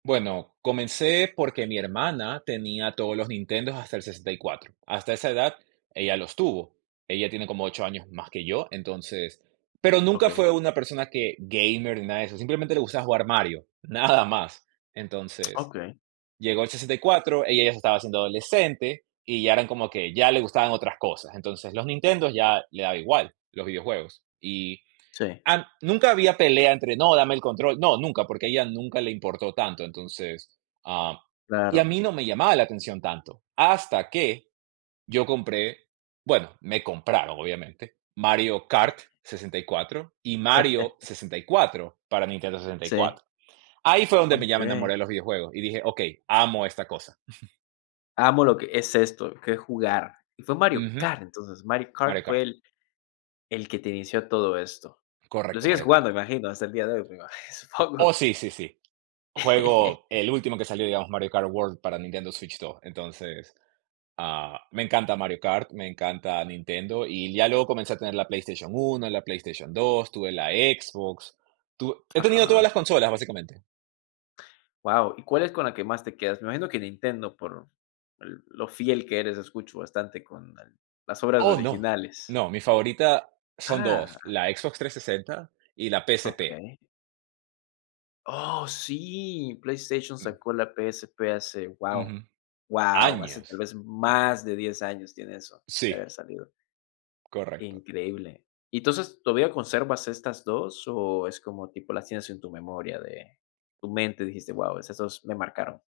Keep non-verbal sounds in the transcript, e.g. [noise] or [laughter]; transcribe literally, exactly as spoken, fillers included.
Bueno, comencé porque mi hermana tenía todos los Nintendos, hasta el sesenta y cuatro. Hasta esa edad ella los tuvo. Ella tiene como ocho años más que yo, entonces pero nunca Okey. fue una persona que, gamer ni nada de eso, simplemente le gustaba jugar Mario, nada más. Entonces, Okey. llegó el sesenta y cuatro, ella ya se estaba haciendo adolescente y ya eran como que, ya le gustaban otras cosas. Entonces los Nintendo ya le daba igual, los videojuegos. Y, Sí. am nunca había pelea entre: "No, dame el control". No, nunca, porque a ella nunca le importó tanto, entonces, ah, y a Claro. mí no me llamaba la atención tanto, hasta que yo compré, bueno, me compraron, obviamente, Mario Kart 64, y Mario [chuckles] 64 para Nintendo Sí. 64. Ahí fue donde me ya me Okey. enamoré de los videojuegos y dije: "Okey, amo esta cosa". [chuckles] Amo lo que es esto, qué es jugar. Y fue Mario Ujú. Kart, entonces. Mario Mario Kart fue Kart. el el que te inició todo esto. Lo Correcto, sigues Mario jugando, Kart. me imagino, hasta el día de hoy, me imagi Oh, supongo. sí, sí, sí. Juego [chuckles] el último que salió, digamos, Mario Kart World para Nintendo Switch 2, entonces, ah, me encanta Mario Kart, me encanta Nintendo. Y ya luego comencé a tener la PlayStation 1, la PlayStation 2, tuve la Xbox. Tu he tenido todas Ajá. las consolas, básicamente. Guau, ¿y cuál es con la que más te quedas? Me imagino que Nintendo por el lo fiel que eres, escucho bastante con el las obras Oh, no. originales. No, mi favorita, son Ah. dos, la Xbox 360 y la PSP. Okey. ¡Oh, sí! PlayStation Mm. sacó la PSP hace, guau, Ujú. guau, hace Años. tal vez más de diez años tiene eso de Sí. haber salido. Correcto. Increíble. Y, entonces, ¿todavía conservas estas dos, o, es como tipo, las tienes en tu memoria de tu mente, dijiste: "Guau, esas dos me marcaron"?